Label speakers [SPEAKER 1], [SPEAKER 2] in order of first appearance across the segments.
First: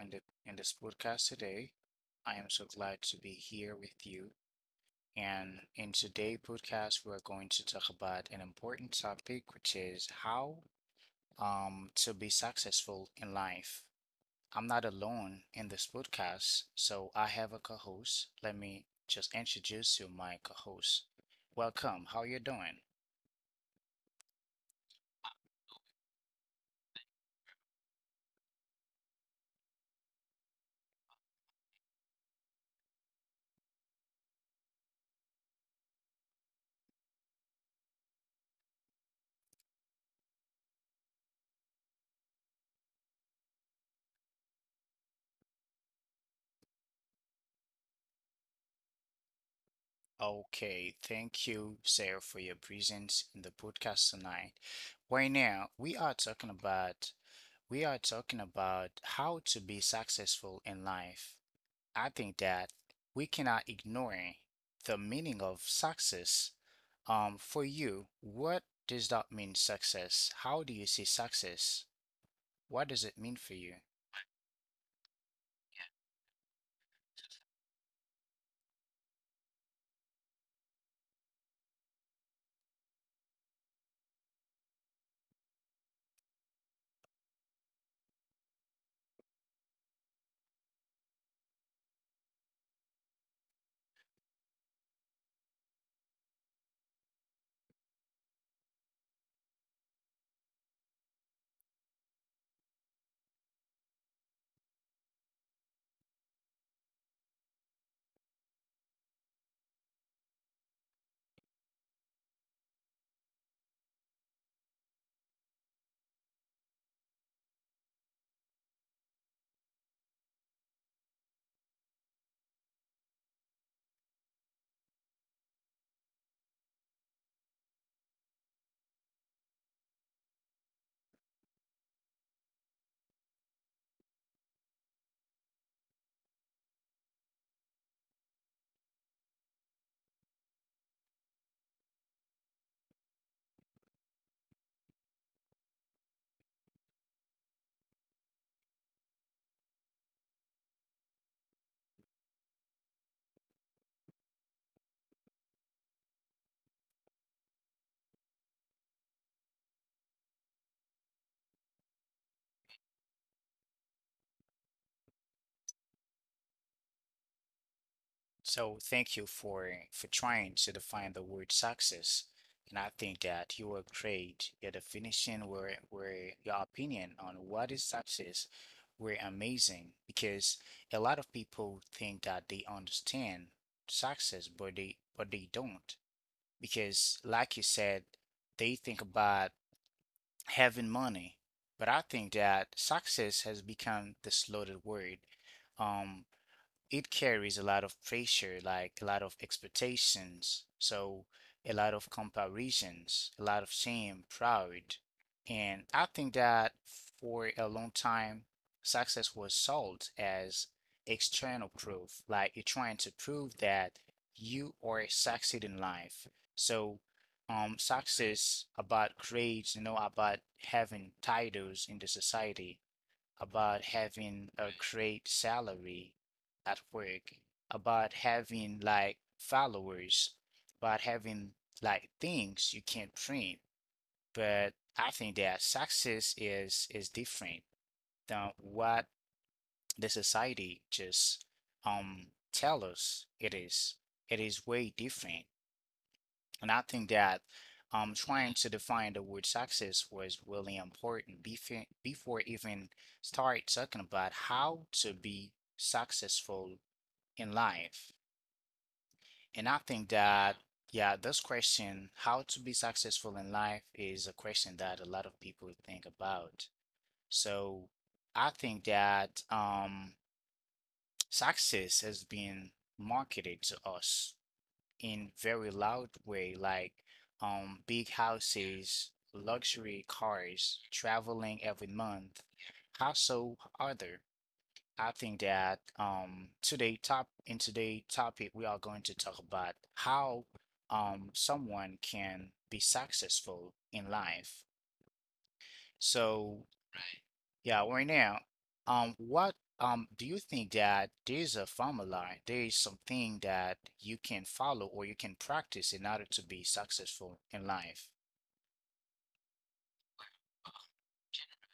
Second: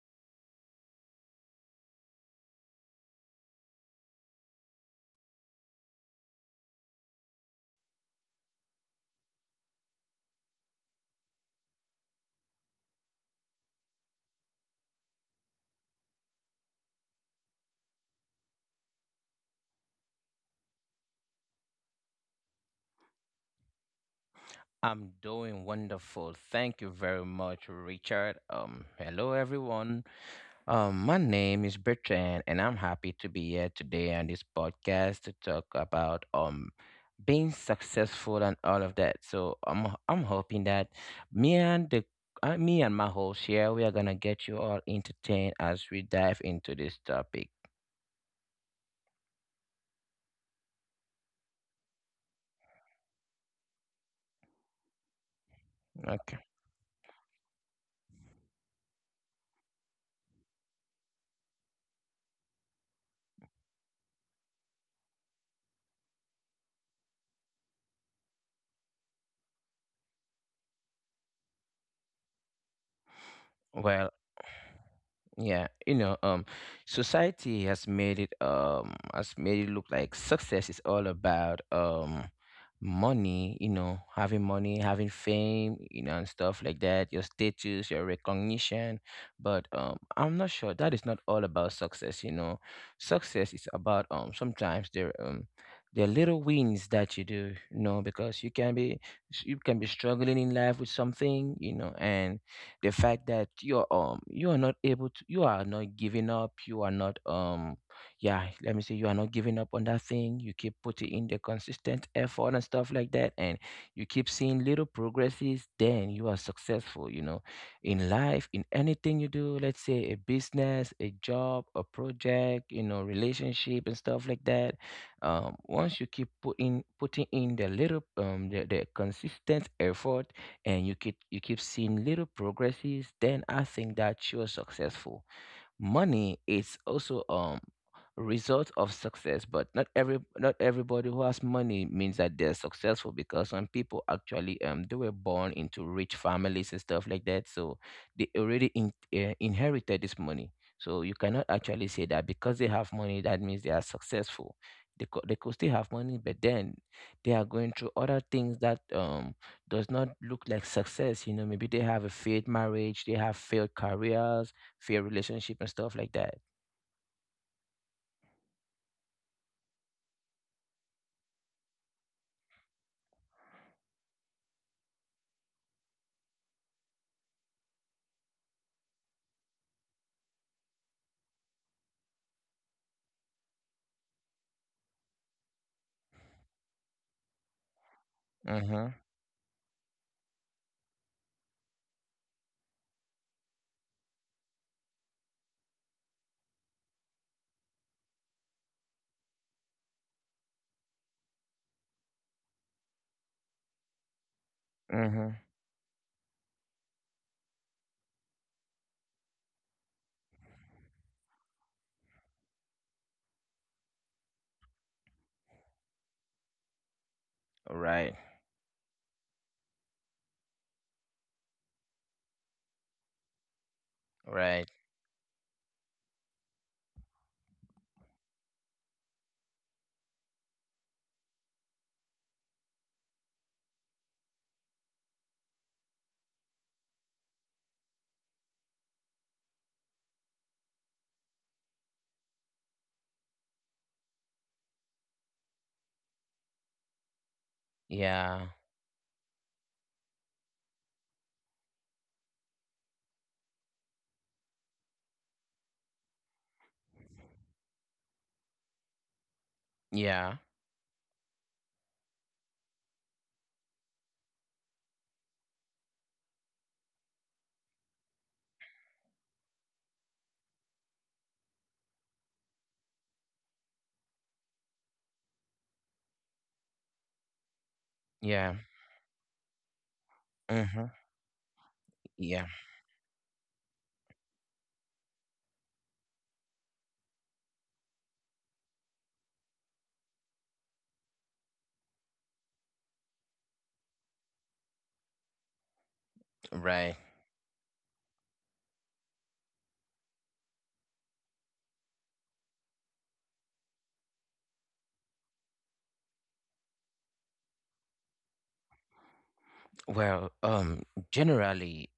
[SPEAKER 1] in this podcast today. I am so glad to be here with you. And in today's podcast, we're going to talk about an important topic, which is how to be successful in life. I'm not alone in this podcast, so I have a co-host. Let me just introduce you, my co-host. Welcome. How you doing?
[SPEAKER 2] I'm doing wonderful. Thank you very much, Richard. Hello everyone. My name is Bertrand, and I'm happy to be here today on this podcast to talk about being successful and all of that. So I'm hoping that me and the me and my host here, we are gonna get you all entertained as we dive into this topic.
[SPEAKER 1] Okay, thank you, Sarah, for your presence in the podcast tonight. Right now, we are
[SPEAKER 2] Okay.
[SPEAKER 1] talking about we are talking about how to be successful in life. I think that we cannot ignore the meaning of success. For you, what does that mean, success? How do you see success? What does it mean for you?
[SPEAKER 2] Well, yeah, society has made it look like success is all about money, having money, having fame, and stuff like that, your status, your recognition. But I'm not sure that is not all about success, Success is about sometimes there little wins that you do, because you can be struggling in life with something, and the fact that you are not able to, you are not giving up, you are not yeah, let me say, you are not giving up on that thing. You keep putting in the consistent effort and stuff like that, and you keep seeing little progresses, then you are successful, in life, in anything you do. Let's say a business, a job, a project, relationship and stuff like that. Once you keep putting in the little the consistent effort, and you keep seeing little progresses, then I think that you're successful. Money is also a result of success, but not everybody who has money means that they're successful, because some people actually they were born into rich families and stuff like that, so they already inherited this money, so you cannot actually say that because they have money, that means they are successful. They could still have money, but then they are going through other things that does not look like success. Maybe they have a failed marriage, they have failed careers, fair relationship and stuff like that.
[SPEAKER 1] So thank you for trying to define the word success. And I think that you were great. Your definition were your opinion on what is success were amazing because a lot of people think that they understand success, but they don't. Because like you said, they
[SPEAKER 2] Mhm.
[SPEAKER 1] think about having money. But I think that success has become this loaded word. Um, it carries a lot of pressure, like a lot of expectations, so a lot of comparisons, a lot of shame, pride.
[SPEAKER 2] Mhm.
[SPEAKER 1] And I think that for a long time, success was sold as external proof, like you're trying to prove that you are succeeding in life. So,
[SPEAKER 2] Right.
[SPEAKER 1] success about grades, about having titles in the society, about having
[SPEAKER 2] Right.
[SPEAKER 1] a great salary at work, about having like followers, about having like things you can't print. But I think that success is different than what the society just um tell us it is. It is way different. And I think that
[SPEAKER 2] Yeah.
[SPEAKER 1] trying to define the word success was really important before even start talking about how to be successful in life. And I think
[SPEAKER 2] Yeah.
[SPEAKER 1] that, yeah, this question, how to be successful in life, is a question that a lot of people think about. So I think that success has been marketed to us in very loud way, like big
[SPEAKER 2] Yeah.
[SPEAKER 1] houses, luxury cars,
[SPEAKER 2] Mhm.
[SPEAKER 1] traveling every
[SPEAKER 2] Yeah.
[SPEAKER 1] month. How so Other, I think that today topic we are going to talk about how someone can be successful in life. So,
[SPEAKER 2] Right.
[SPEAKER 1] yeah, right now, what do you think that there's a formula, there is something that you can follow or you can practice in order to be successful in life?
[SPEAKER 2] Well, generally,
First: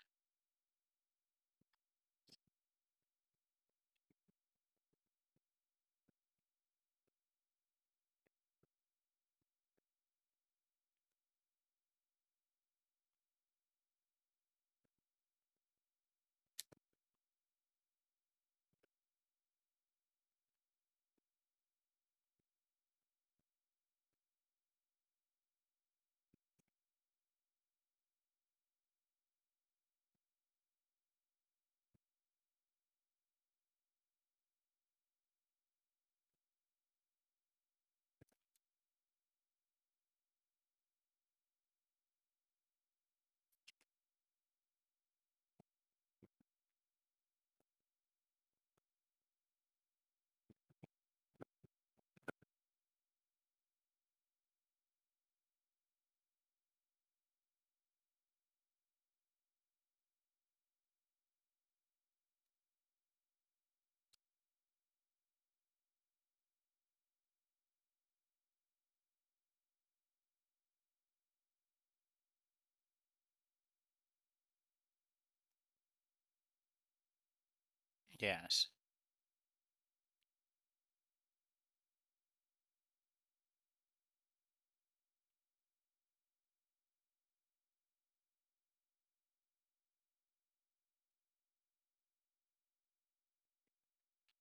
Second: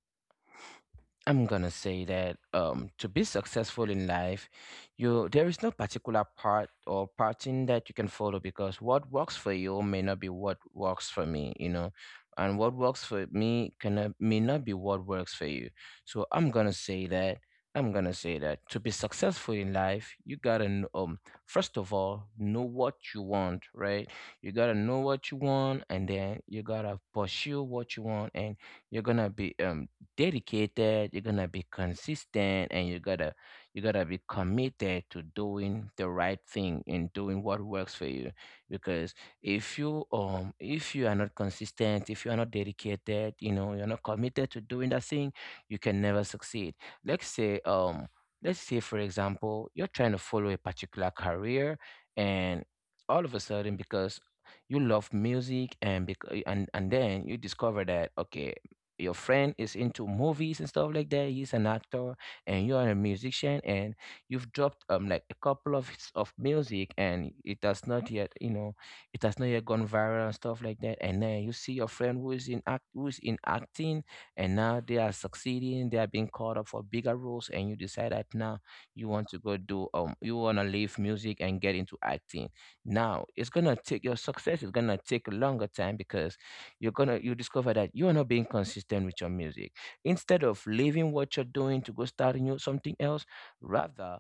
[SPEAKER 2] I'm gonna say that to be successful in life, you there is no particular part or pattern that you can follow, because what works for you may not be what works for me, and what works for me can may not be what works for you. So I'm gonna say that to be successful in life, you gotta first of all know what you want, right? You gotta know what you want, and then you gotta pursue what you want, and you're gonna be dedicated, you're gonna be consistent, and you gotta be committed to doing the right thing and doing what works for you. Because if you are not consistent, if you are not dedicated, you're not committed to doing that thing, you can never succeed. Let's say um let's say for example, you're trying to follow a particular career, and all of a sudden, because you love music, and and then you discover that okay, your friend is into movies and stuff like that, he's an actor, and you're a musician, and you've dropped like a couple of hits of music, and it has not yet you know it has not yet gone viral and stuff like that, and then you see your friend who is in acting, and now they are succeeding, they are being called up for bigger roles, and you decide that
[SPEAKER 1] Yes.
[SPEAKER 2] now you want to leave music and get into acting. Now, it's gonna take your success, it's gonna take a longer time, because you're gonna you discover that you are not being consistent with your music. Instead of leaving what you're doing to go start new something else, rather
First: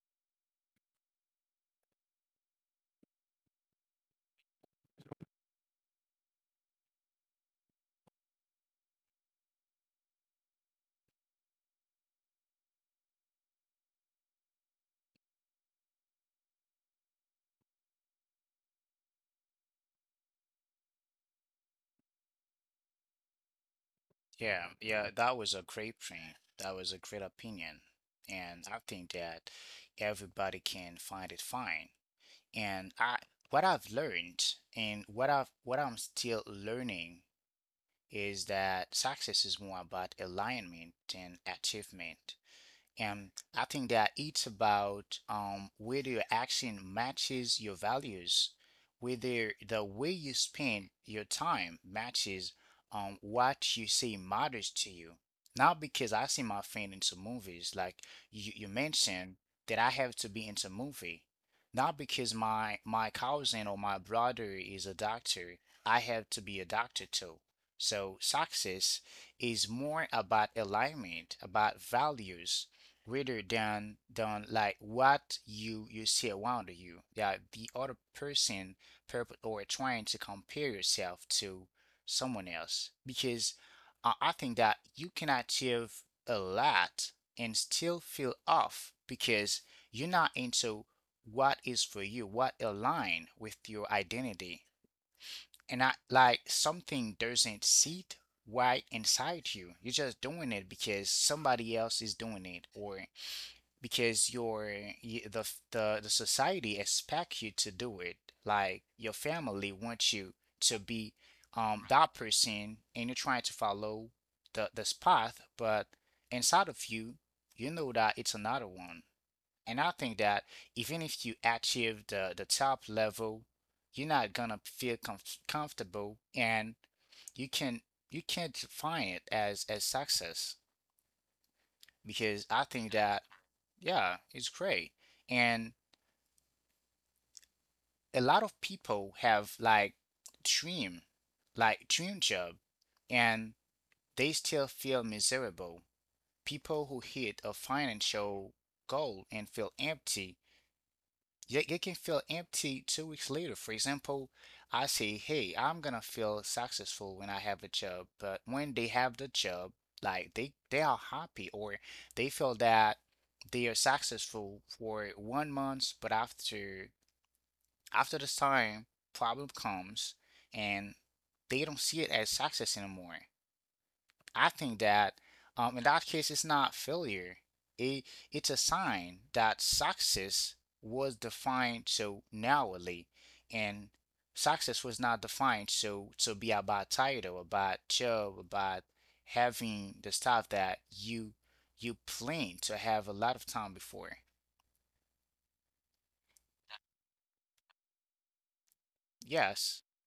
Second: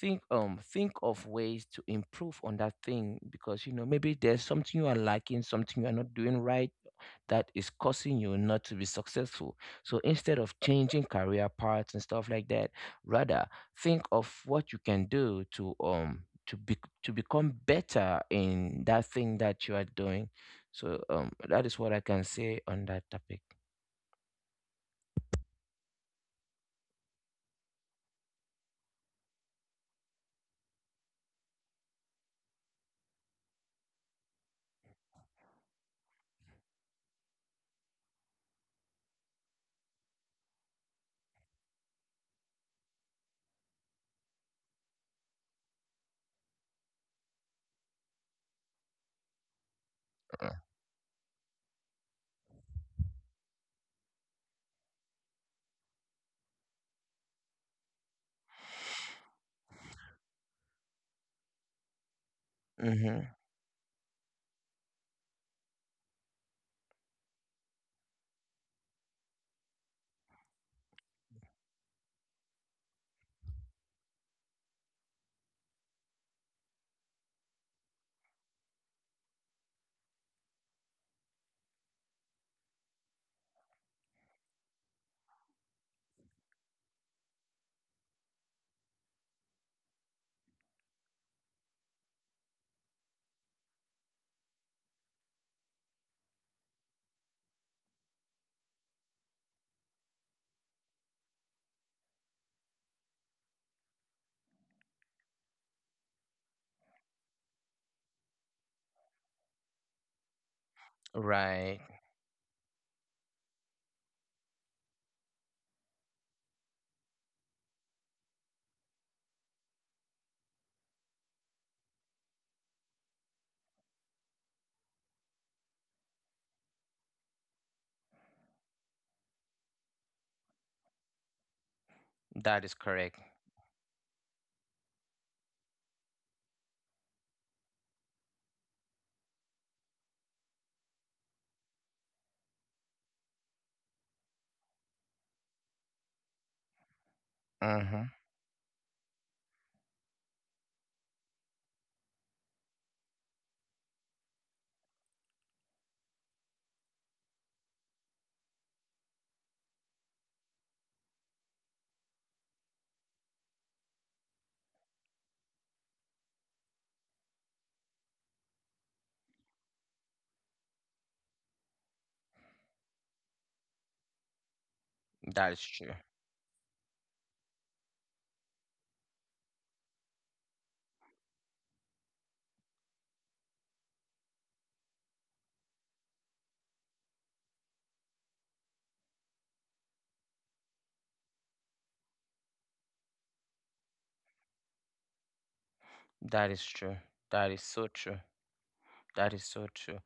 [SPEAKER 2] think of ways to improve on that thing, because maybe there's something you are lacking, something you are not doing right that is causing you not to be successful. So instead of changing career paths and stuff like that, rather think of what you can do to be to become better in that thing that you are doing. So that is what I can say on that topic.
[SPEAKER 1] Yeah, yeah, that was a great point. That was a great opinion. And I think that everybody can find it fine. And I what I've learned and what I'm still learning is that success is more about alignment than achievement. And I think that it's about, whether your action matches your values, whether the way you spend your time matches, what you say matters to you. Not because I see my friend into movies, like you mentioned that I have to be into movie. Not because my
[SPEAKER 2] Mm-hmm.
[SPEAKER 1] cousin or my brother is a doctor, I have to be a doctor too. So success is more about alignment, about values, rather than like what you see around you, that the other person purpose or trying to compare yourself to someone else, because I think that you can achieve a lot and still feel off because you're not into what is for you, what align with your identity, and not like something doesn't sit right inside you. You're just doing it because somebody else is doing it, or because your y- the f- the society expect you to do it. Like your family wants you to be
[SPEAKER 2] Right.
[SPEAKER 1] that person, and you're trying to follow the this path, but inside of you, you know that it's another one. And I think that even if you achieve the top level, you're not gonna feel comfortable, and you can you can't define it as success because
[SPEAKER 2] That
[SPEAKER 1] I
[SPEAKER 2] is
[SPEAKER 1] think
[SPEAKER 2] correct.
[SPEAKER 1] that, yeah, it's great. And a lot of people have dream, like dream job, and they still feel miserable. People who hit a
[SPEAKER 2] Mm-hmm.
[SPEAKER 1] financial goal and feel empty, yet they can feel empty 2 weeks later. For example, I say, hey, I'm gonna feel successful when I have a job, but when they have the job, like they are happy or they feel that they are successful for one month, but after this time, problem comes and they don't see it as success anymore. I think that,
[SPEAKER 2] That is
[SPEAKER 1] in
[SPEAKER 2] true.
[SPEAKER 1] that case, it's not failure. It, it's a sign that success was defined so narrowly, and success was not defined so to be about title, about job, about having the stuff that you planned to have a lot of time before.
[SPEAKER 2] That is true. That is so true. That is so
[SPEAKER 1] Yes.
[SPEAKER 2] true.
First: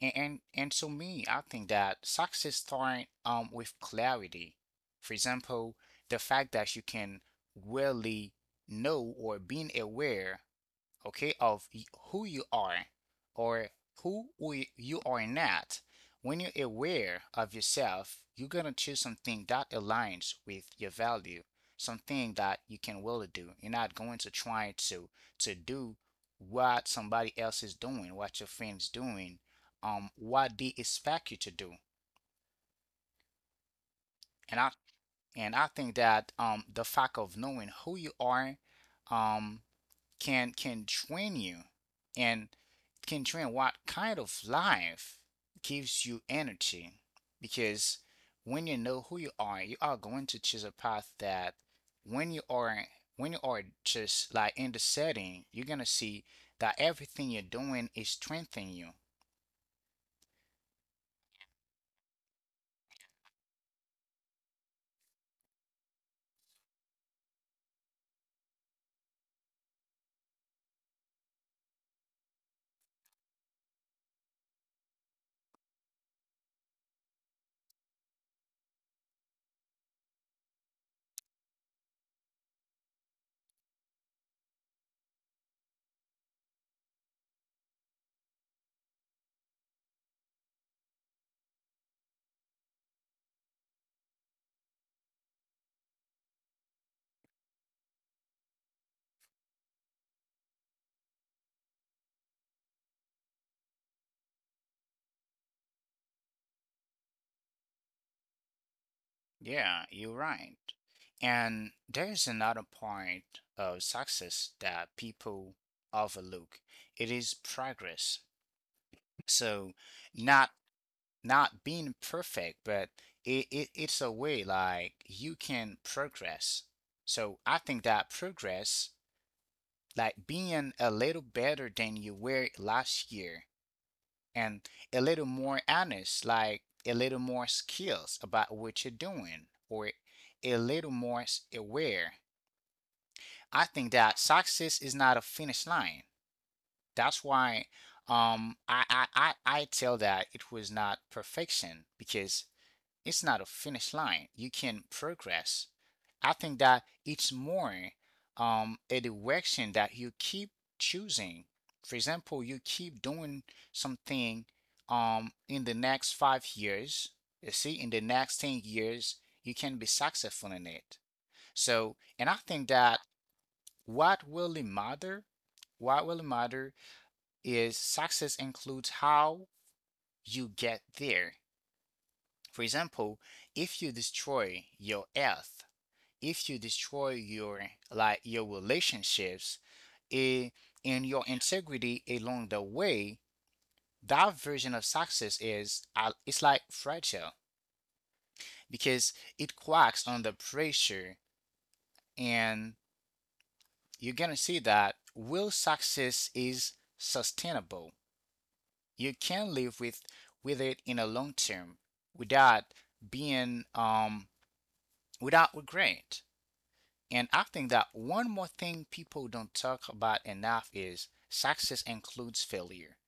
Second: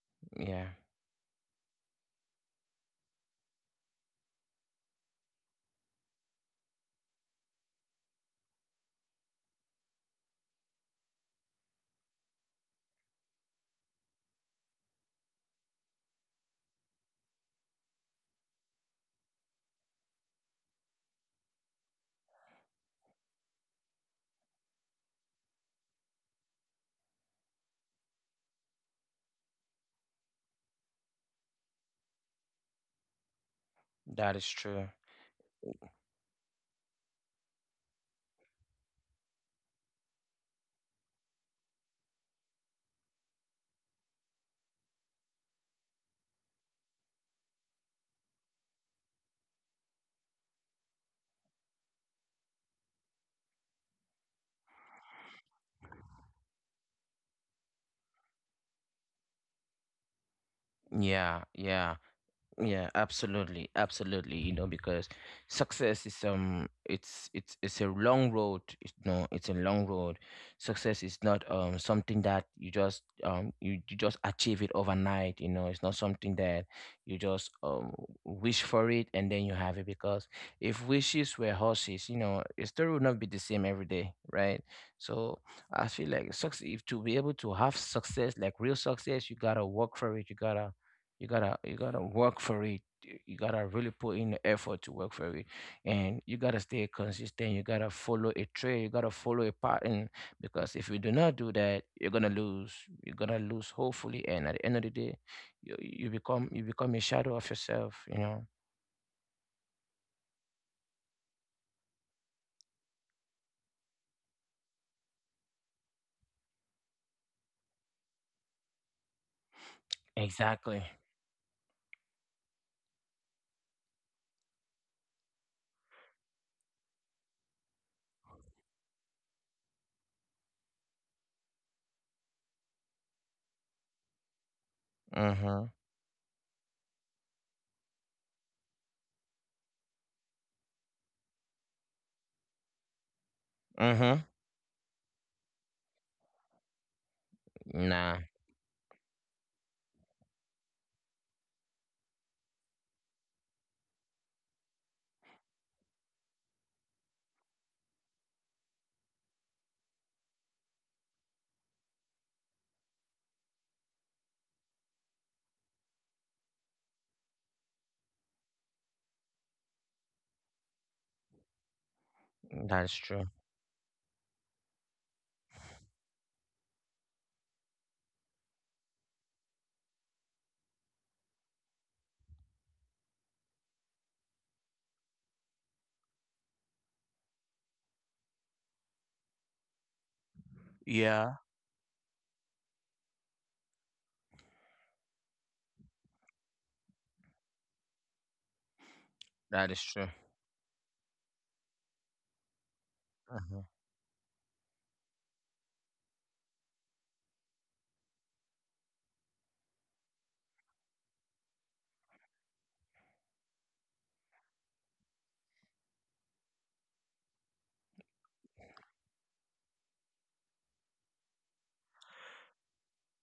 [SPEAKER 1] And, and
[SPEAKER 2] Yeah.
[SPEAKER 1] and to me, I think that success starts with clarity. For example, the fact that you can really know or being aware, okay, of who you are or who you are not. When you're aware of yourself, you're gonna choose something that aligns with your value, something that you can really do. You're not going to try to do what somebody else is doing, what your friends doing, what they expect you to do.
[SPEAKER 2] That is
[SPEAKER 1] And I
[SPEAKER 2] true.
[SPEAKER 1] and I think that the fact of knowing who you are, um, can train you and can train what kind of life gives you energy, because when you know who you are, you are going to choose a path that, when you are when you are just like in the setting, you're gonna see that everything you're doing is strengthening you.
[SPEAKER 2] Yeah. Yeah. Yeah, absolutely, absolutely. Because success is it's a long road. It's, no, it's a long road. Success is not something that you just you just achieve it overnight. It's not something that you just wish for it and then you have it. Because if wishes were horses, a story would not be the same every day, right? So I feel like success. If to be able to have success, like real success, you gotta work for it. You gotta work for it. You gotta really put in the effort to work for it, and you gotta stay consistent. You gotta follow a trail. You gotta follow a pattern, because if you do not do that, you're gonna lose. You're gonna lose hopefully, and at the end of the day, you become a shadow of yourself. You know.
[SPEAKER 1] Yeah, you're right. And there's another part of success that people overlook. It is progress. So, not
[SPEAKER 2] Exactly.
[SPEAKER 1] not being perfect, but it's a way like you can progress. So I think that progress, like being a little better than you were last year, and a little
[SPEAKER 2] Mhm.
[SPEAKER 1] more honest, like a little more skills about what you're doing, or a little more aware. I think
[SPEAKER 2] Mhm.
[SPEAKER 1] that success is not a finish line. That's why
[SPEAKER 2] Nah,
[SPEAKER 1] I tell that it was not perfection, because it's not a finish line. You can progress. I think that it's more, a direction that you keep choosing. For example, you keep doing something, in the next 5 years. You see, in the next 10 years, you can be successful in it. So, and I think
[SPEAKER 2] that's
[SPEAKER 1] that
[SPEAKER 2] true.
[SPEAKER 1] what really matter, what really matter is success includes how you get there. For example, if you destroy your health, if you destroy your relationships, eh, and
[SPEAKER 2] Yeah,
[SPEAKER 1] your integrity along the way, that version of success is, it's like fragile, because it
[SPEAKER 2] that is true.
[SPEAKER 1] cracks under pressure, and
[SPEAKER 2] Mhm.
[SPEAKER 1] you're gonna see that real success is sustainable. You can live with it in a long term without being without regret. And I think that one more thing people don't talk about enough is success includes failure.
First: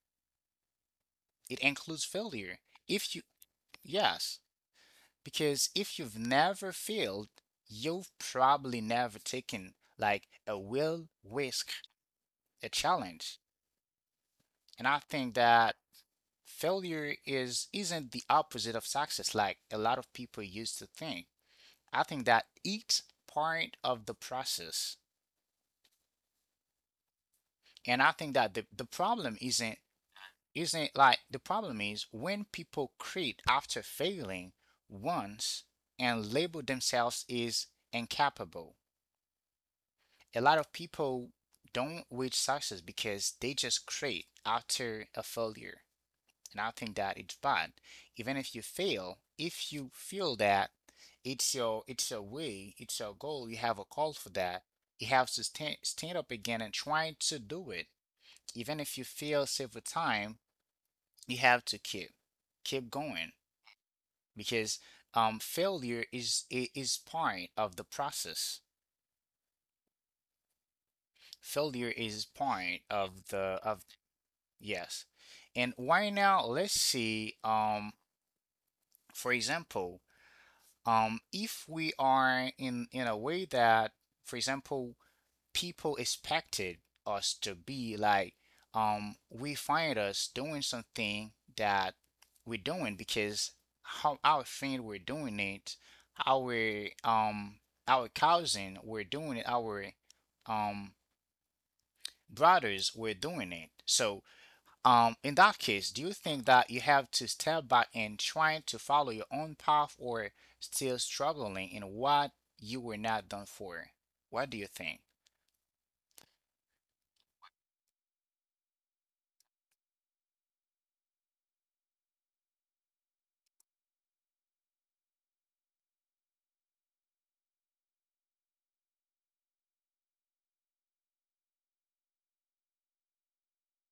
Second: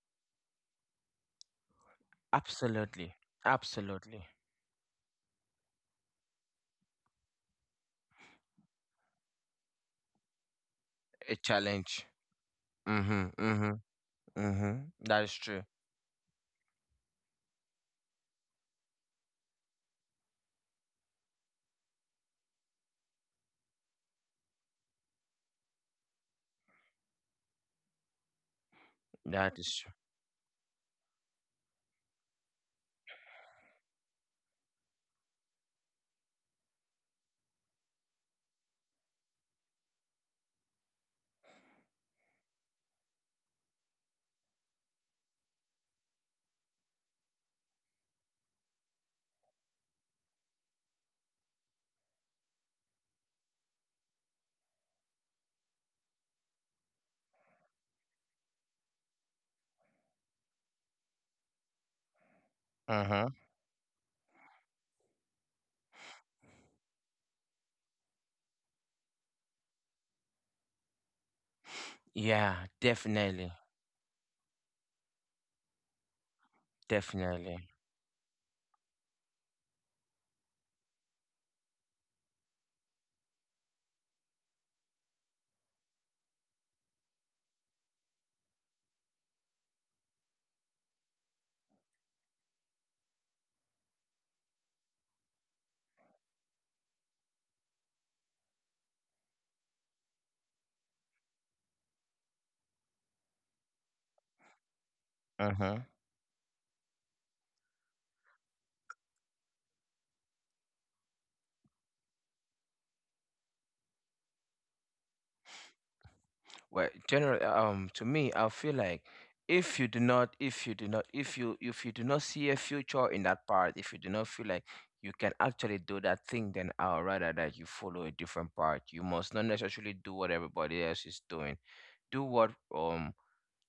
[SPEAKER 1] It includes failure. If
[SPEAKER 2] Absolutely.
[SPEAKER 1] you,
[SPEAKER 2] Absolutely.
[SPEAKER 1] Yes, because if you've never failed, you've probably never taken like a will
[SPEAKER 2] A
[SPEAKER 1] risk,
[SPEAKER 2] challenge.
[SPEAKER 1] a
[SPEAKER 2] Mm-hmm.
[SPEAKER 1] challenge.
[SPEAKER 2] Mm-hmm. Mm-hmm.
[SPEAKER 1] And I
[SPEAKER 2] That
[SPEAKER 1] think
[SPEAKER 2] is true.
[SPEAKER 1] that failure is isn't the opposite of success like a lot of people used to think. I think that it's part of the process. And I think that the problem
[SPEAKER 2] That is true.
[SPEAKER 1] isn't it like the problem is when people quit after failing once and label themselves as incapable. A lot of people don't reach success because they just quit after a failure. And I think that it's bad. Even if you fail, if you feel that it's your way, it's your goal, you have a call for that, you have to stand up again and try to do it. Even if you fail several times, you have to keep going
[SPEAKER 2] Uh-huh.
[SPEAKER 1] because, failure is part of the process. Failure is part
[SPEAKER 2] Yeah,
[SPEAKER 1] of the of
[SPEAKER 2] definitely,
[SPEAKER 1] Yes. And why now? Let's see.
[SPEAKER 2] definitely.
[SPEAKER 1] For example, if we are in a way that, for example, people expected us to be like, we find us doing something that we're doing because how our friend were doing it, our um our cousin were doing it, our um brothers were doing it, so in that case, do
[SPEAKER 2] Uh-huh.
[SPEAKER 1] you think that you have to step back and trying to follow your own path, or still struggling in what you were not done for? What do you think?
[SPEAKER 2] Well, generally, to me, I feel like if you do not, if you do not, if you do not see a future in that part, if you do not feel like you can actually do that thing, then I would rather that you follow a different path. You must not necessarily do what everybody else is doing. Do what um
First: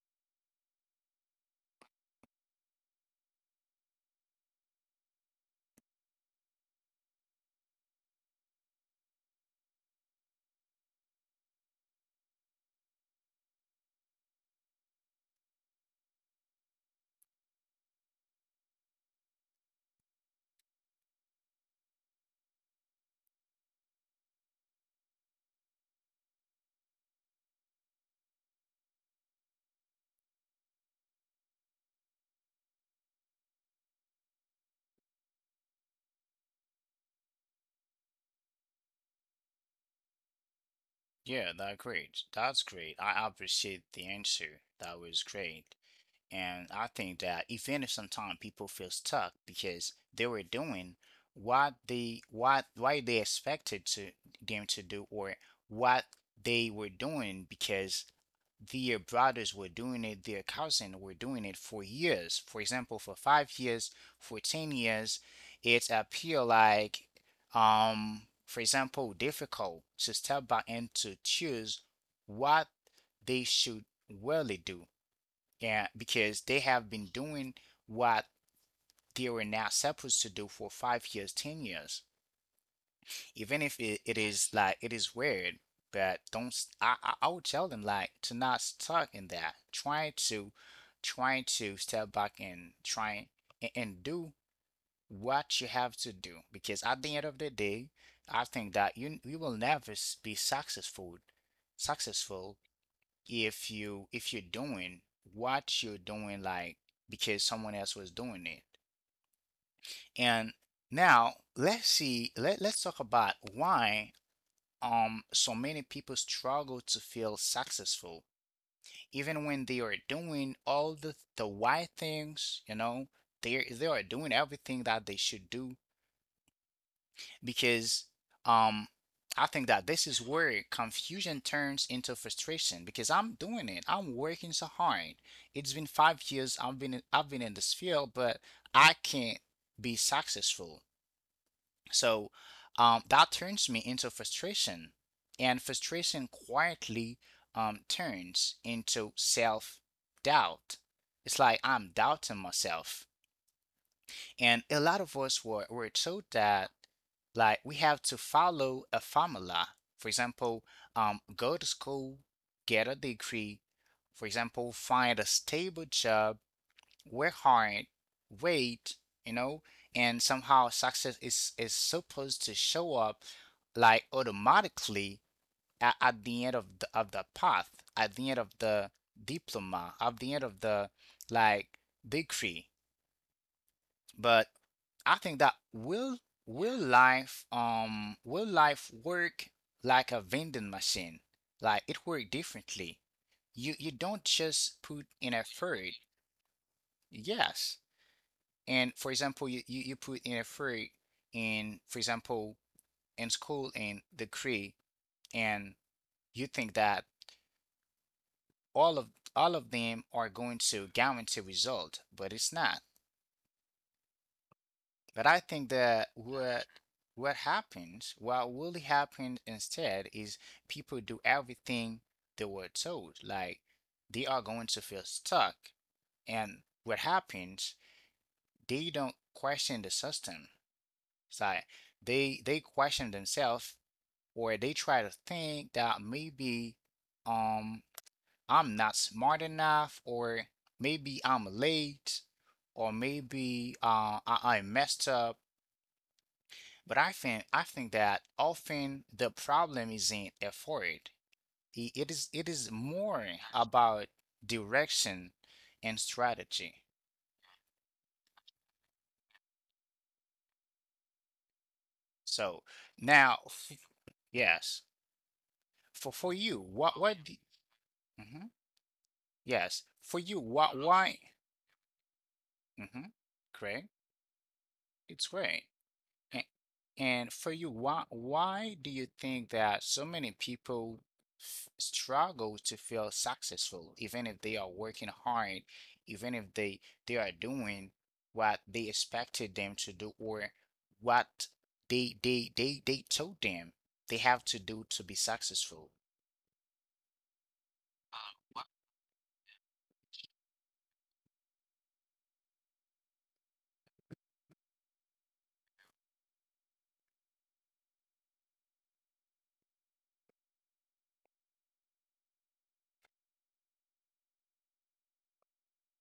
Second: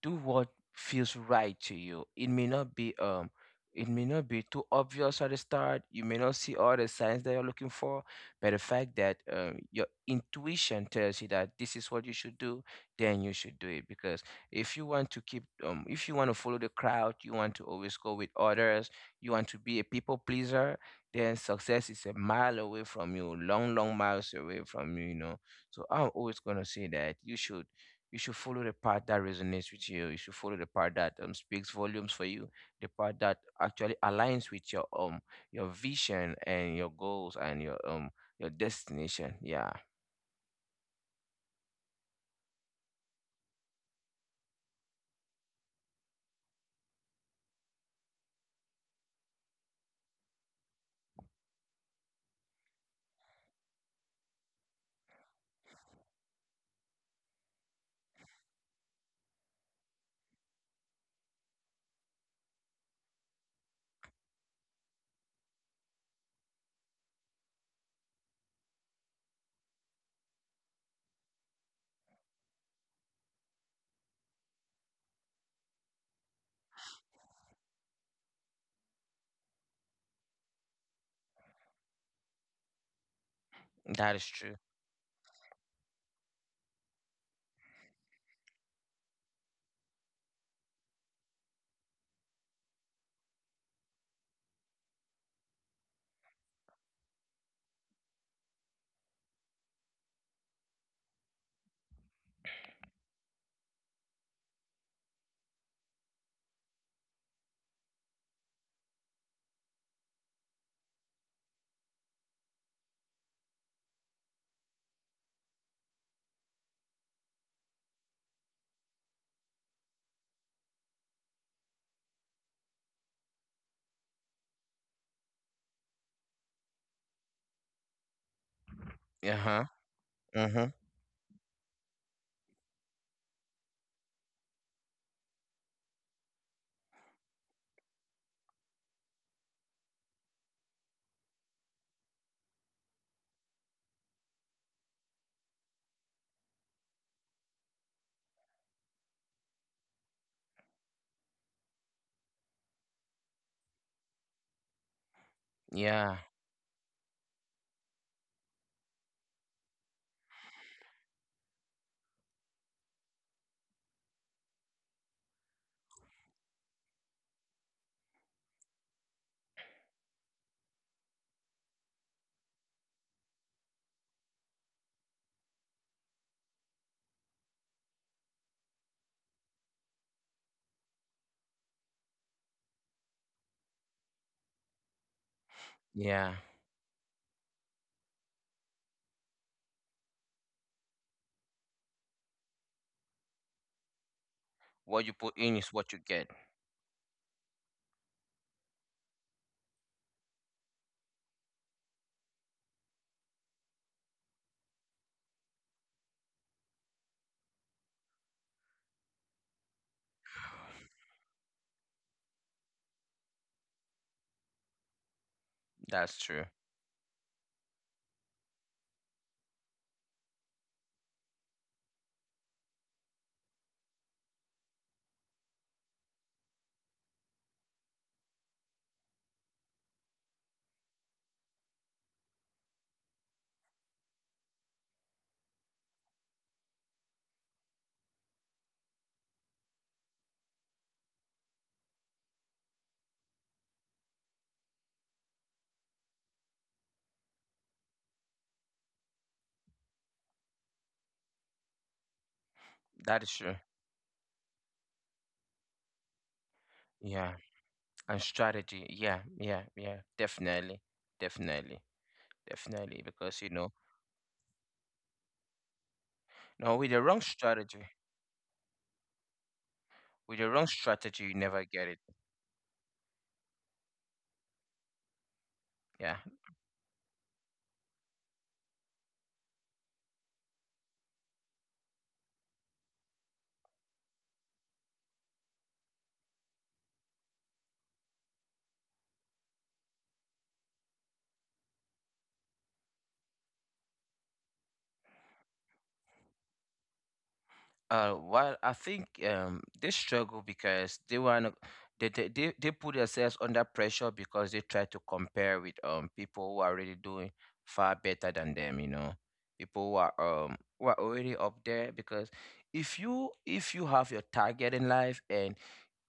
[SPEAKER 2] do what feels right to you. It may not be too obvious at the start. You may not see all the signs that you're looking for, but the fact that your intuition tells you that this is what you should do, then you should do it. Because if you want to if you want to follow the crowd, you want to always go with others, you want to be a people pleaser, then success is a mile away from you, long, long miles away from you. So I'm always gonna say that you should follow the part that resonates with you. You should follow the part that speaks volumes for you, the part that actually aligns with your vision, and your goals, and your destination. Yeah,
[SPEAKER 1] Yeah, that's great. That's great. I appreciate the answer. That was great. And I think that even if sometimes people feel stuck because they were doing what they what why they expected to them to do, or what they were doing because their brothers were doing it, their cousin were doing it for years. For example, for 5 years, for 10 years, it appear like, for example, difficult to step back and to choose what they should really do, and because they have been doing what they were not supposed to do for 5 years, 10 years, even if it,
[SPEAKER 2] that is
[SPEAKER 1] it
[SPEAKER 2] true.
[SPEAKER 1] is like it is weird but don't s- I would tell them like to not stuck in that, try to try to step back and try and do what you have to do because at the end of the day I think that you will never be successful if you if you're doing what you're doing like because someone else was doing it. And now let's see, let's talk about why so many people struggle to feel successful, even when they are doing all the right things, you know, they are doing everything that they should do because um
[SPEAKER 2] Uh
[SPEAKER 1] I
[SPEAKER 2] huh.
[SPEAKER 1] think that this is
[SPEAKER 2] Uh
[SPEAKER 1] where
[SPEAKER 2] huh.
[SPEAKER 1] confusion turns into frustration. Because I'm doing it, I'm working so hard. It's been 5 years, I've been in this field, but I can't be successful. So that turns me into frustration, and frustration quietly turns into self doubt. It's like I'm doubting myself, and a lot of us were
[SPEAKER 2] Yeah.
[SPEAKER 1] told that like we have to follow a formula. For example, go to school, get a degree. For example, find a stable job, work hard, wait, you know, and somehow success is supposed to show up like automatically at the end of the path, at the end of the diploma, at the end of the like degree. But I think that will,
[SPEAKER 2] Yeah.
[SPEAKER 1] will life work like a vending machine? Like it work differently. You don't just
[SPEAKER 2] What
[SPEAKER 1] put
[SPEAKER 2] you put
[SPEAKER 1] in
[SPEAKER 2] in is what
[SPEAKER 1] effort.
[SPEAKER 2] you get.
[SPEAKER 1] Yes. And for example, you put in a fruit in, for example, in school in the Cree, and you think that all of all of them are going to guarantee result, but it's not. But I think
[SPEAKER 2] That's
[SPEAKER 1] that
[SPEAKER 2] true.
[SPEAKER 1] what happens, what really happens instead is people do everything they were told. Like they are going to feel stuck. And what happens, they don't question the system. So they question themselves or they try to think that maybe um I'm not smart enough, or maybe I'm late, or maybe I messed up. But I think that often the problem isn't effort. It, it is
[SPEAKER 2] That is
[SPEAKER 1] more
[SPEAKER 2] true.
[SPEAKER 1] about direction and strategy.
[SPEAKER 2] Yeah. And strategy. Yeah. Yeah. Yeah. Definitely. Definitely.
[SPEAKER 1] So
[SPEAKER 2] Definitely. Because
[SPEAKER 1] now, yes, for you,
[SPEAKER 2] no,
[SPEAKER 1] mhm. Yes, for
[SPEAKER 2] with the
[SPEAKER 1] you,
[SPEAKER 2] wrong
[SPEAKER 1] what
[SPEAKER 2] strategy,
[SPEAKER 1] why?
[SPEAKER 2] you never get it.
[SPEAKER 1] Mm-hmm, great. It's great.
[SPEAKER 2] Yeah.
[SPEAKER 1] A- And for you, why do you think that so many people struggle to feel successful, even if they are working hard, even if they are doing what they expected them to do, or what they told them they have to do to be successful?
[SPEAKER 2] Well, I think they struggle because they want they put themselves under pressure because they try to compare with people who are already doing far better than them. People who are already up there. Because if you have your target in life, and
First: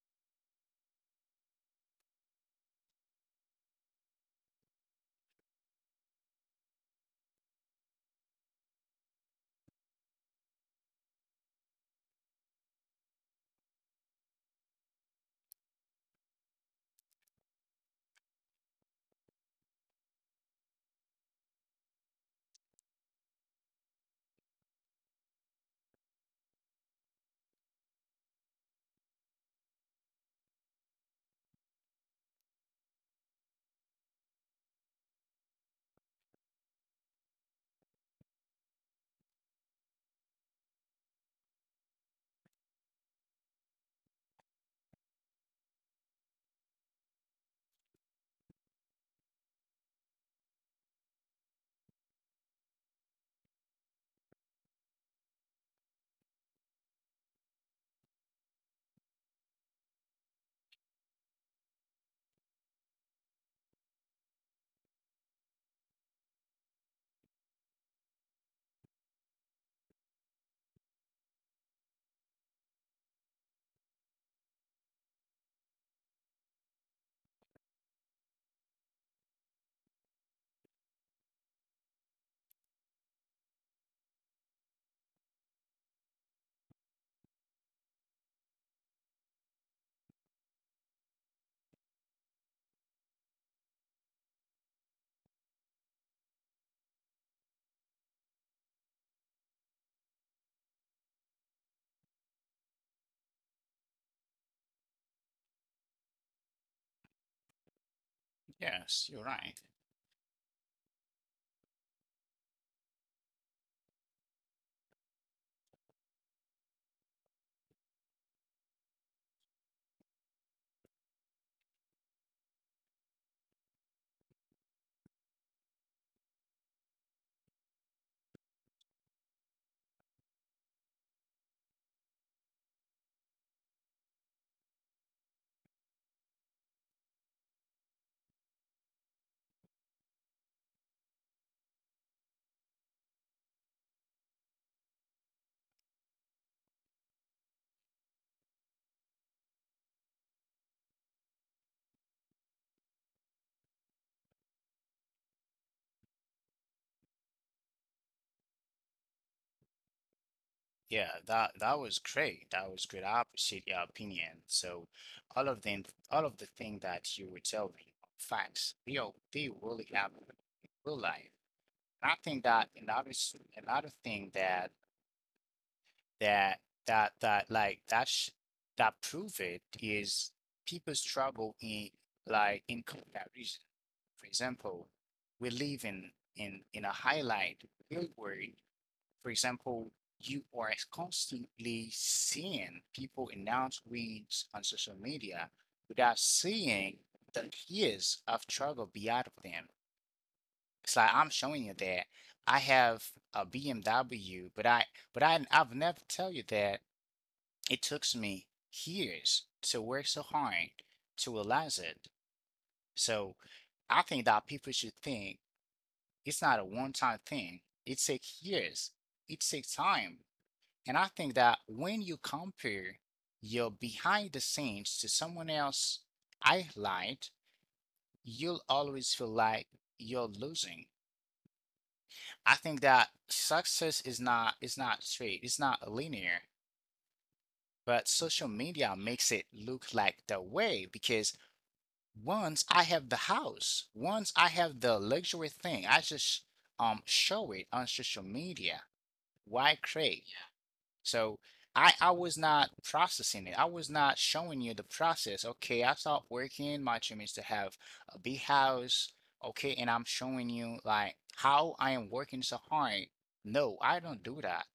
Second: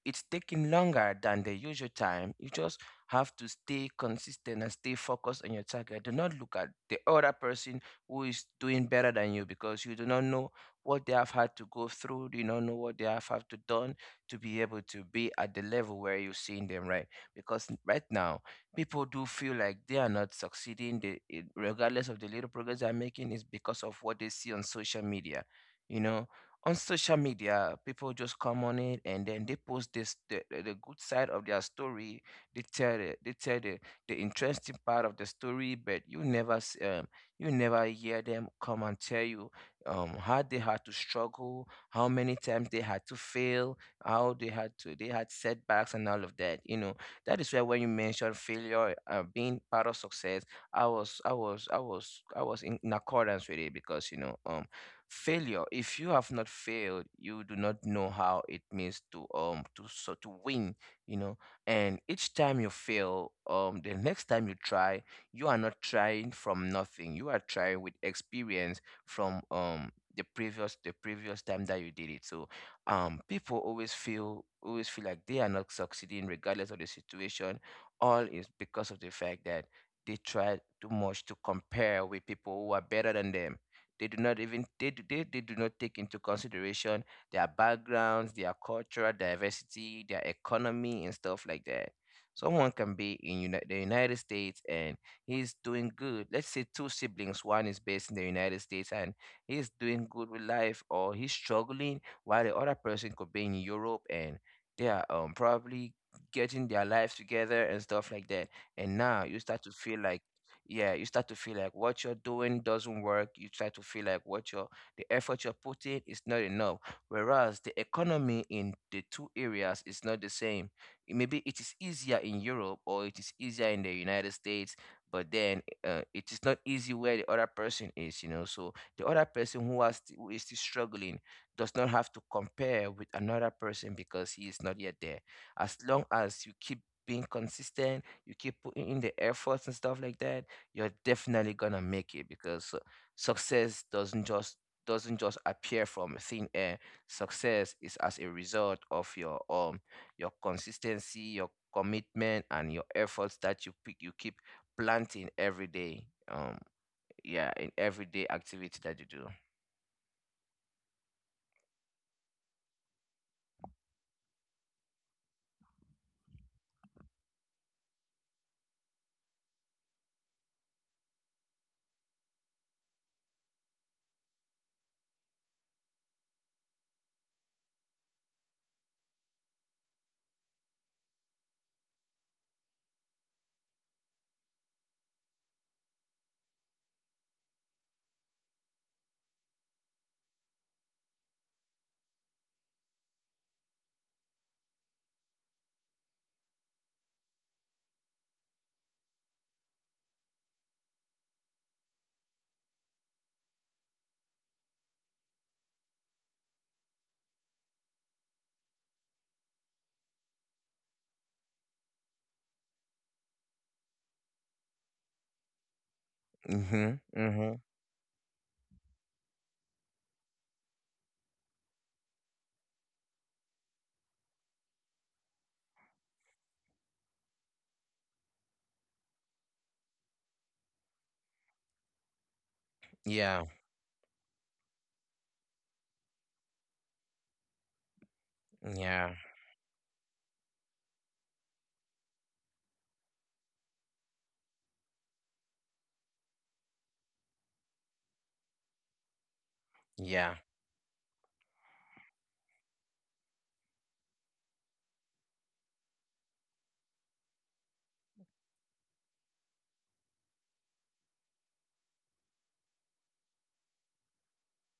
[SPEAKER 2] it's taking longer than the usual time, you just have to stay consistent and stay focused on your target. Do not look at the other person who is doing better than you, because you do not know what they have had to go through. You do not know what they have had to done to be able to be at the level where you're seeing them, right? Because right now, people do feel like they are not succeeding. Regardless of the little progress they're making, is because of what they see on social media. You know, on social media people just come on it and then they post this the good side of their story. they tell the, they tell the, the interesting part of the story, but you never you never hear them come and tell you how they had to struggle, how many times they had to fail, how they had setbacks and all of that, you know. That is where, when you mention failure being part of success, I was in accordance with it, because you know, failure, if you have not failed, you do not know how it means to to win, you know. And each time you fail, the next time you try, you are not trying from nothing. You are trying with experience from the previous time that you did it. So people always feel like they are not succeeding regardless of the situation. All is because of the fact that they try too much to compare with people who are better than them. They do not even they do not take into consideration their backgrounds, their cultural diversity, their economy, and stuff like that. Someone can be in the United States and he's doing good. Let's say two siblings, one is based in the United States and he's doing good with life, or he's struggling, while the other person could be in Europe and they are probably getting their lives together and stuff like that. And
[SPEAKER 1] Yes,
[SPEAKER 2] now
[SPEAKER 1] you're
[SPEAKER 2] you start
[SPEAKER 1] right.
[SPEAKER 2] to feel like yeah, you start to feel like what you're doing doesn't work. You try to feel like what you're the effort you're putting is not enough. Whereas the economy in the two areas is not the same. Maybe it is easier in Europe or it is easier in the United States, but then it is not easy where the other person is, you know. So the other person who is still struggling does not have to compare with another person because he is not yet there. As long as you keep being consistent, you keep putting in the efforts and stuff like that, you're definitely gonna make it, because success doesn't just appear from thin air. Success is as a result of your consistency, your commitment, and your efforts that you keep planting every day. Um, yeah, in everyday activity that you do.
[SPEAKER 1] Yeah, that that was great. That was great. I appreciate your opinion. So all of them, all of the thing that you were telling me, facts, they are, they really happen in real life. And I think that another, another thing that that that like that prove it is people struggle in like in comparison. For example, we live in in a highlight real world. For example, you are constantly seeing people announce wins on social media without seeing the years of struggle beyond of them. It's like I'm showing you that I have a BMW, but I've never tell you that it took me years to work so hard to realize it. So I think that people should think it's not a
[SPEAKER 2] Mhm.
[SPEAKER 1] one-time
[SPEAKER 2] Mhm.
[SPEAKER 1] thing. It takes years. It takes time. And I think that when you compare your behind the scenes to someone else highlight, you'll always feel like you're losing. I think that
[SPEAKER 2] Yeah.
[SPEAKER 1] success is not, is not straight, it's not linear, but social media
[SPEAKER 2] Yeah.
[SPEAKER 1] makes it look like the way because once I have the house, once I have the luxury thing, I just show it on social media. Why create?
[SPEAKER 2] Yeah.
[SPEAKER 1] So I was not processing it. I was not showing you the process. Okay, I start working, my dream is to have a big house. Okay, and I'm showing you like how I am working so hard. No, I don't do that.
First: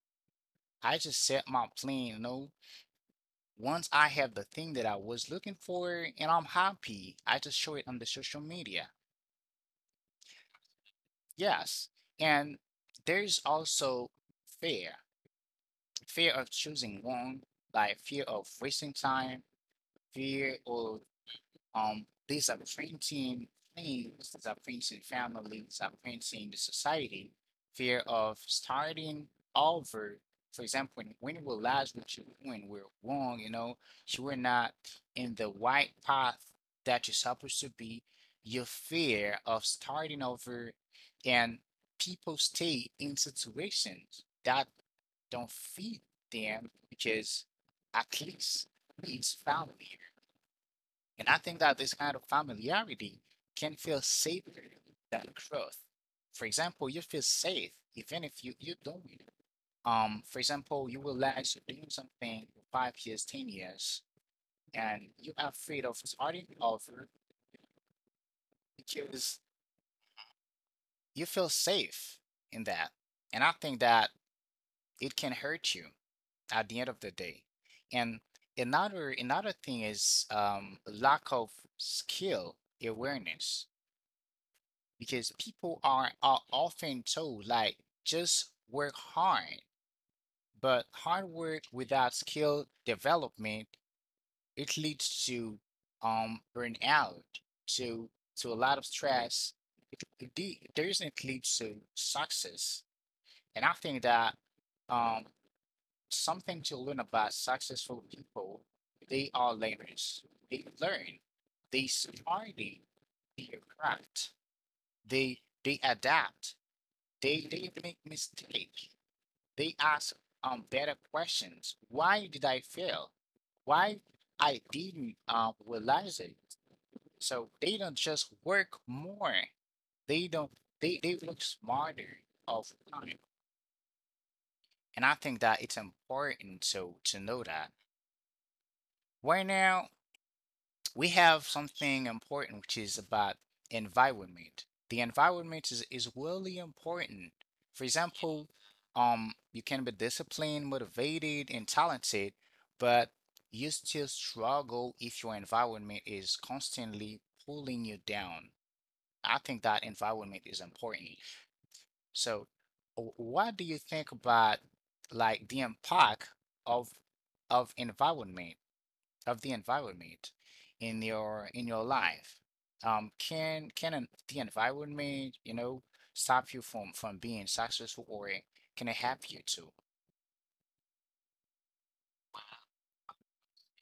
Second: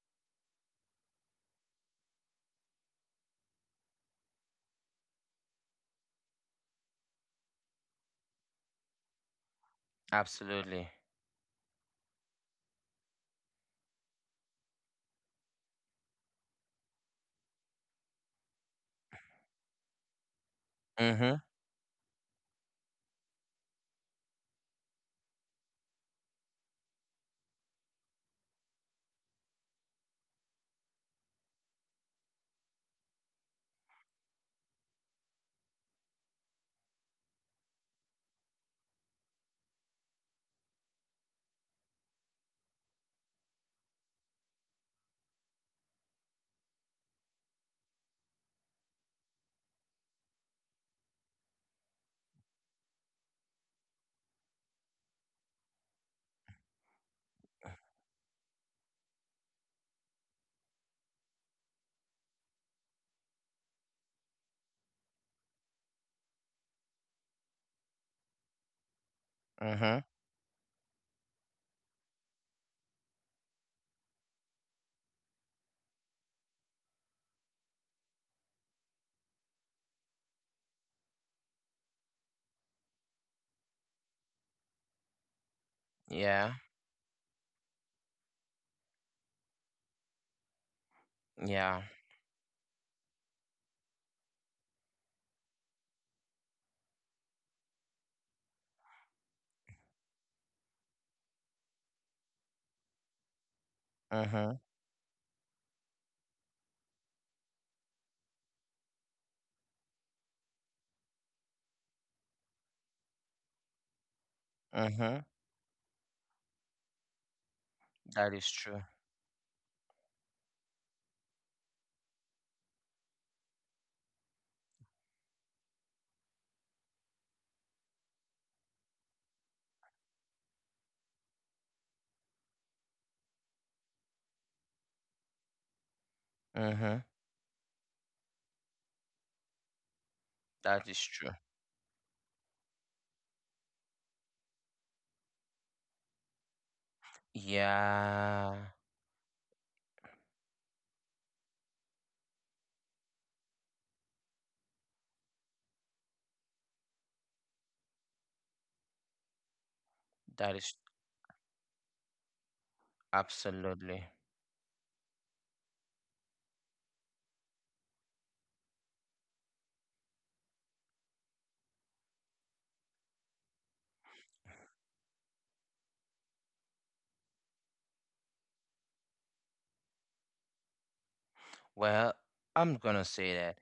[SPEAKER 1] I just set my plan, you know. Once I have the thing that I was looking for and I'm happy, I just show it on the social media.
[SPEAKER 2] Absolutely.
[SPEAKER 1] Yes. And there's also fear, fear of choosing wrong, like fear of wasting time, fear of
[SPEAKER 2] Mhm.
[SPEAKER 1] these are printing things, these are printing families, these are printing the society, fear of starting over. For example, when we realize what you're doing, we're wrong, you know, you were not in the right path that you're supposed to be, your fear of starting over and people stay in situations that don't feed them because at least it's family, and I think that this kind of familiarity can feel safer than growth. For example, you feel safe even if you don't. For example, you realize you're doing something for 5 years, 10 years, and you're afraid of starting over because
[SPEAKER 2] Mhm.
[SPEAKER 1] you feel safe in that. And I think that it can hurt you at the end of the day. And another, another thing is, lack of skill awareness because people are
[SPEAKER 2] Yeah.
[SPEAKER 1] often told like just work hard, but hard work
[SPEAKER 2] Yeah.
[SPEAKER 1] without skill development, it leads to burnout, to to a lot of stress. It, doesn't lead to success, and I think that
[SPEAKER 2] Mhm.
[SPEAKER 1] um something to learn about successful people, they are learners. They learn, they study their craft, they
[SPEAKER 2] Mhm.
[SPEAKER 1] they adapt. They make
[SPEAKER 2] That is
[SPEAKER 1] mistakes.
[SPEAKER 2] true.
[SPEAKER 1] They ask better questions. Why did I fail? Why I didn't realize it? So they don't just work more. They don't. They look smarter of time. And I think that it's important so to
[SPEAKER 2] Mhm.
[SPEAKER 1] know that right now we
[SPEAKER 2] That is
[SPEAKER 1] have
[SPEAKER 2] true.
[SPEAKER 1] something important which is about environment. The environment is really important. For example,
[SPEAKER 2] Yeah,
[SPEAKER 1] you can be disciplined, motivated, and talented, but you still struggle if your environment is constantly pulling you down. I think that environment is
[SPEAKER 2] that is
[SPEAKER 1] important. So what do you think
[SPEAKER 2] absolutely.
[SPEAKER 1] about like the impact of of environment, of the environment in your life? Can the environment, you know, stop you from being successful, or can it help you too?
[SPEAKER 2] Well, I'm gonna say that,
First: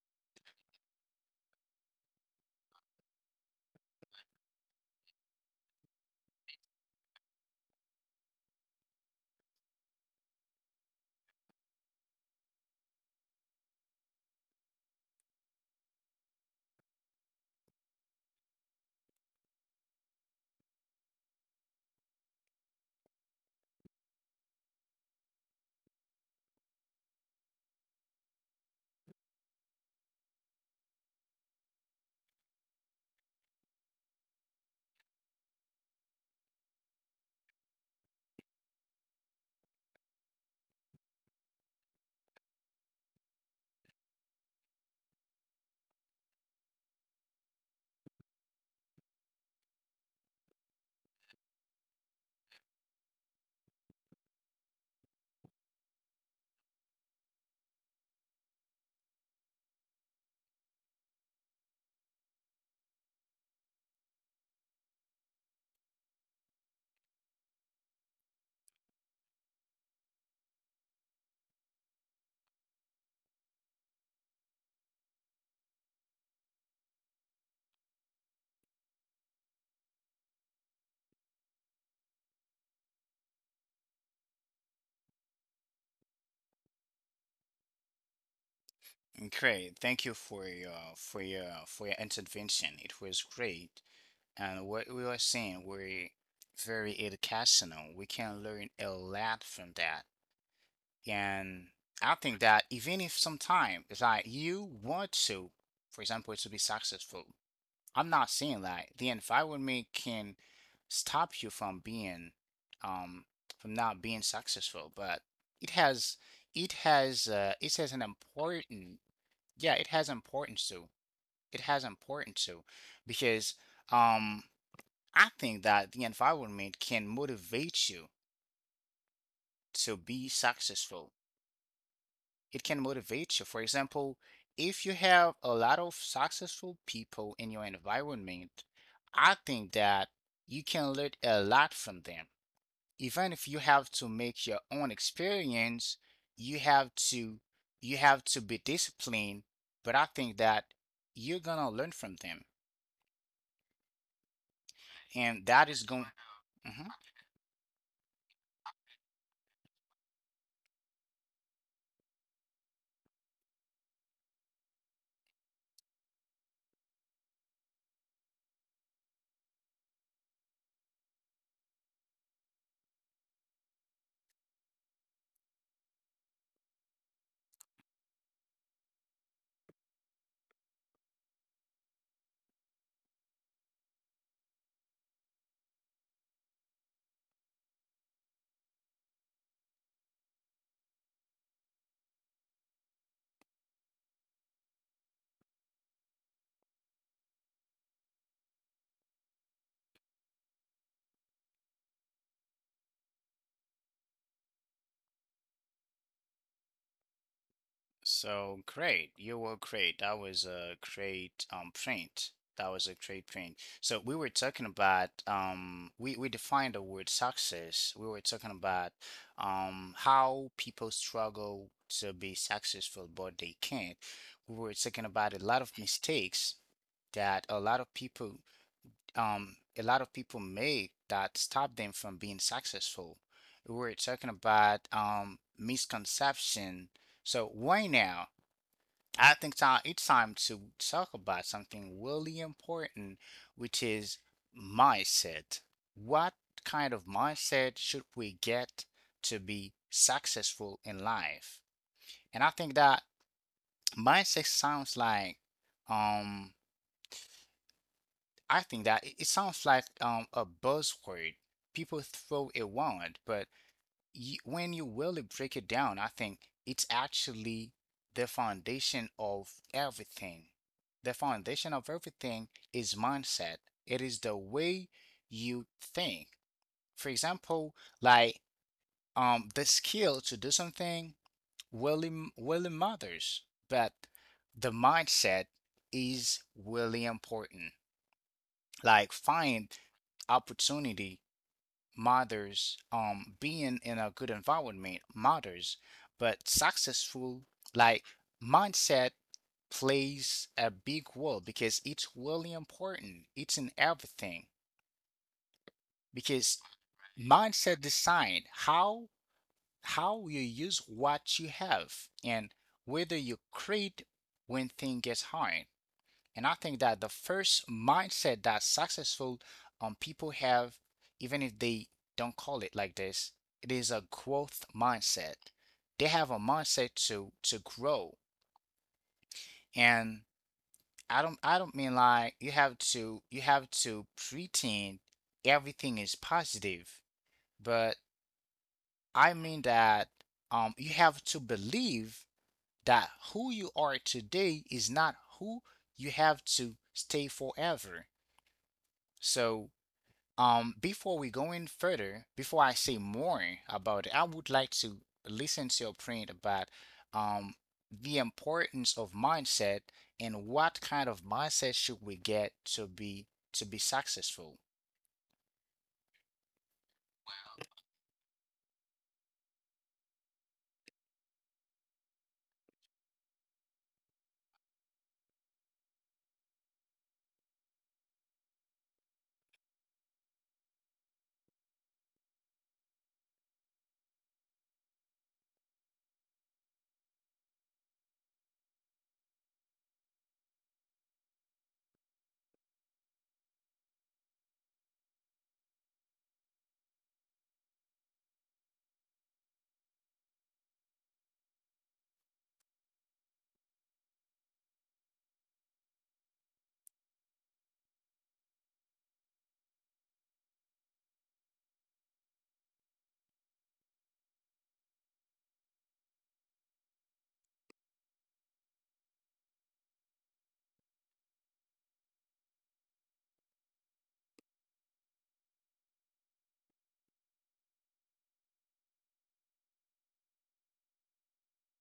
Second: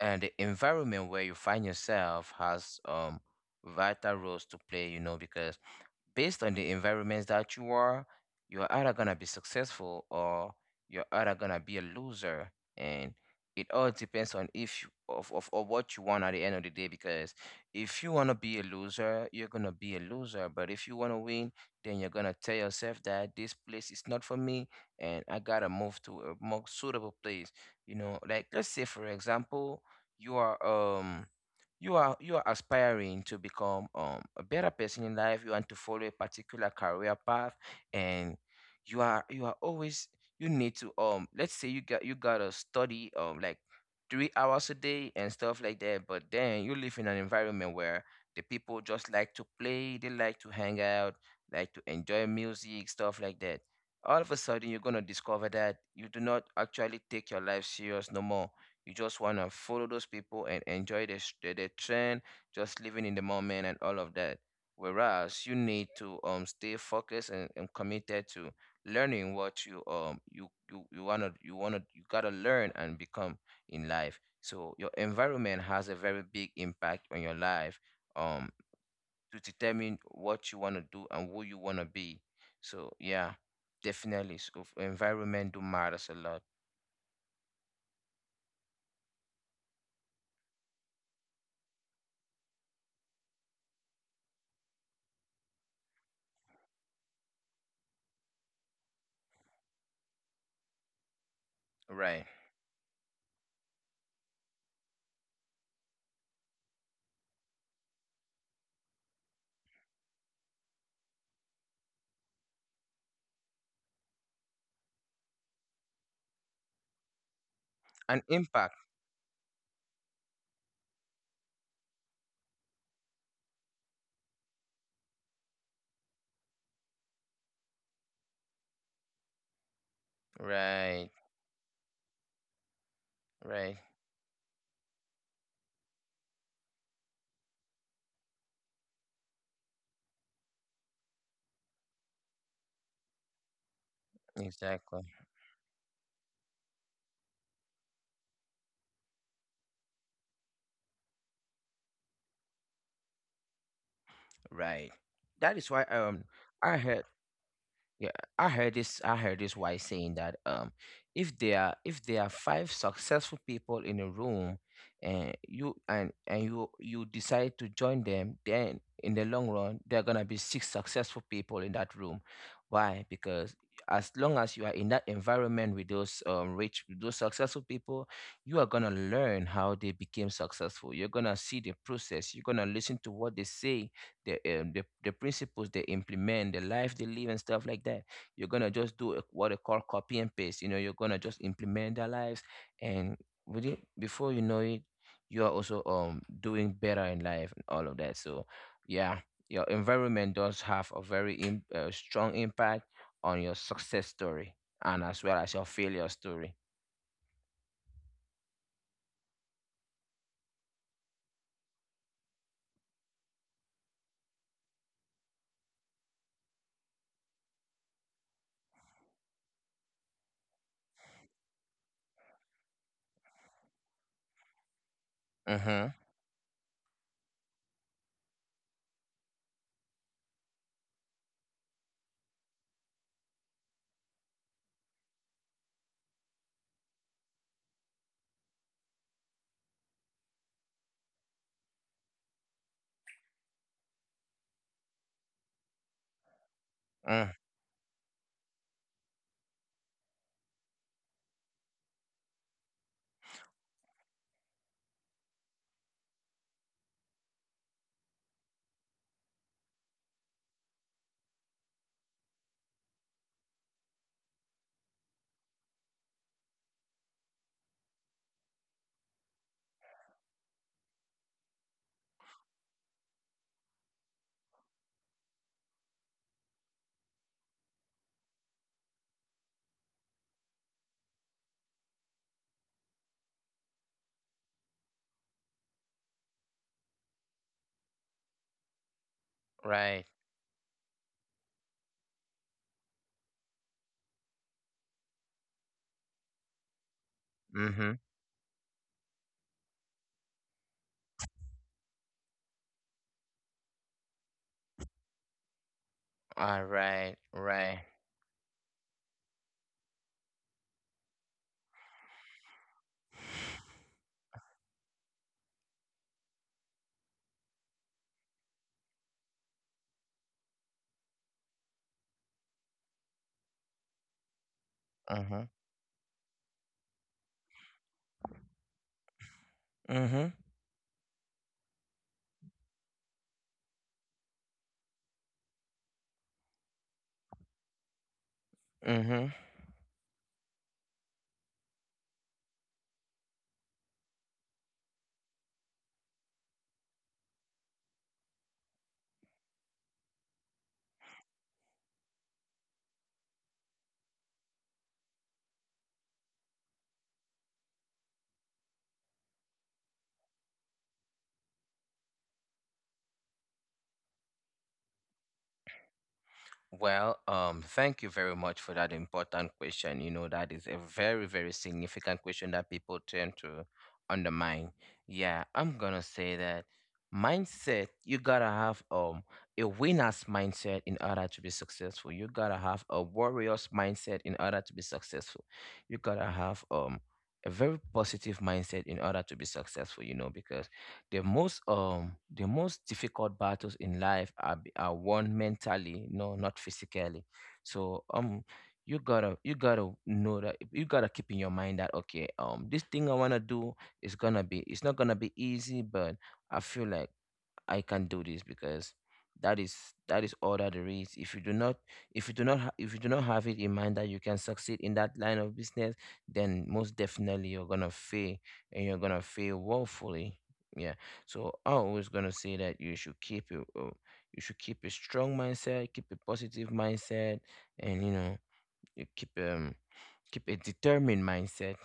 [SPEAKER 2] and the environment where you find yourself has vital roles to play, you know, because based on the environments that you are, you're either gonna be successful or you're either gonna be a loser. And it all depends on if you- of what you want at the end of the day. Because if you wanna be a loser, you're gonna be a loser. But if you wanna win, then you're gonna tell yourself that this place is not for me and I gotta move to a more suitable place. You know, like let's say for example, you are um you are aspiring to become a better person in life. You want to follow a particular career path, and you are always. You need to let's say you gotta study like 3 hours a day and stuff like that, but then you live in an environment where the people just like to play, they like to hang out, like to enjoy music, stuff like that. All of a sudden you're gonna discover that you do not actually take your life serious no more. You just want to follow those people and enjoy the trend, just living in the moment and all of that. Whereas you need to stay focused and, committed to learning what you you wanna you gotta learn and become in life. So your environment has a very big impact on your life. Um, to determine what you wanna do and who you wanna be. So yeah, definitely. So environment do matters a lot,
[SPEAKER 1] Great. Thank you for your intervention. It was great. And what we are saying, we very educational. We can learn a lot from that. And
[SPEAKER 2] right?
[SPEAKER 1] I think that even if sometime it's like you want to, for example, to be successful, I'm not saying that. The environment can stop you from being, um, from not being successful, but it has, it has, it has an
[SPEAKER 2] An impact,
[SPEAKER 1] important, yeah, it has importance too. It has importance too, because, um, I think that the environment can motivate you to be
[SPEAKER 2] right?
[SPEAKER 1] successful. It can motivate you. For
[SPEAKER 2] Right.
[SPEAKER 1] example, if you have a lot of successful people in your environment, I think that you can learn a lot from them. Even if you have to make your own
[SPEAKER 2] Exactly.
[SPEAKER 1] experience, you have to, you have to be disciplined, but I think that you're gonna learn from them.
[SPEAKER 2] Right.
[SPEAKER 1] And
[SPEAKER 2] That is
[SPEAKER 1] that
[SPEAKER 2] why
[SPEAKER 1] is going.
[SPEAKER 2] I had. Yeah, I heard this. I heard this wise saying that if there are five successful people in a room, and you decide to join them, then in the long run there are gonna be six successful people in that room. Why? Because as long as you are in that environment with those rich with those successful people, you are gonna learn how they became successful. You're gonna see the process. You're gonna listen to what they say, the principles they implement, the life they live, and stuff like that. You're gonna just do a, what they call copy and paste. You know, you're gonna just implement their lives, and with it, before you know it, you are also doing better in life and all of that. So, yeah, your environment does have a very strong impact on your success story, and as well as your failure story.
[SPEAKER 1] So great, you were great. That was a great print. That was a great print. So we were talking about um, we defined the word success. We were talking about how people struggle to be successful but they can't. We were talking about a lot of
[SPEAKER 2] Mhm.
[SPEAKER 1] mistakes that a lot of people, a lot of people make, that stop them from being successful. We were talking about misconception. So why now? I think it's time to talk about something really important, which is mindset. What kind of
[SPEAKER 2] Mm.
[SPEAKER 1] mindset should we get to be successful in life? And I think that mindset sounds like, um, I think that it sounds like a buzzword people throw around, but you, when you really break it down, I think it's actually the foundation of everything. The foundation of everything is mindset. It is the way you think. For example, like the skill to do something really, really matters, but the mindset is really important. Like find
[SPEAKER 2] Right.
[SPEAKER 1] opportunity matters. Being in a good environment matters, but successful
[SPEAKER 2] Mhm.
[SPEAKER 1] like mindset plays a big role because it's really important. It's in everything
[SPEAKER 2] All
[SPEAKER 1] because
[SPEAKER 2] right. Right.
[SPEAKER 1] mindset design how you use what you have, and whether you create when things get hard. And I think that the first mindset that successful, people have, even if they don't call it like this, it is a growth mindset.
[SPEAKER 2] Mhm.
[SPEAKER 1] They have a mindset to grow. And
[SPEAKER 2] Mhm.
[SPEAKER 1] I don't mean like you have to pretend everything is positive, but
[SPEAKER 2] Mhm.
[SPEAKER 1] I mean that you have to believe that who you are today is not who you have to stay forever. So before we go in further, before I say more about it, I would like to listen to your point about um, the importance of mindset and what kind of mindset should we get to be, to be successful.
[SPEAKER 2] Well, thank you very much for that important question. You know, that is a very, very significant question that people tend to undermine. Yeah, I'm gonna say that mindset, you gotta have a winner's mindset in order to be successful. You gotta have a warrior's mindset in order to be successful. You gotta have a very positive mindset in order to be successful, you know, because the most difficult battles in life are are won mentally, no, not physically. So you gotta know that you gotta keep in your mind that okay, this thing I wanna do is gonna be it's not gonna be easy, but I feel like I can do this, because that is that is all that there is. If you do not if you do not have it in mind that you can succeed in that line of business, then most definitely you're gonna fail, and you're gonna fail woefully. Yeah. So I always gonna say that you should keep it. You should keep a strong mindset, keep a positive mindset, and you know, you keep keep a determined mindset,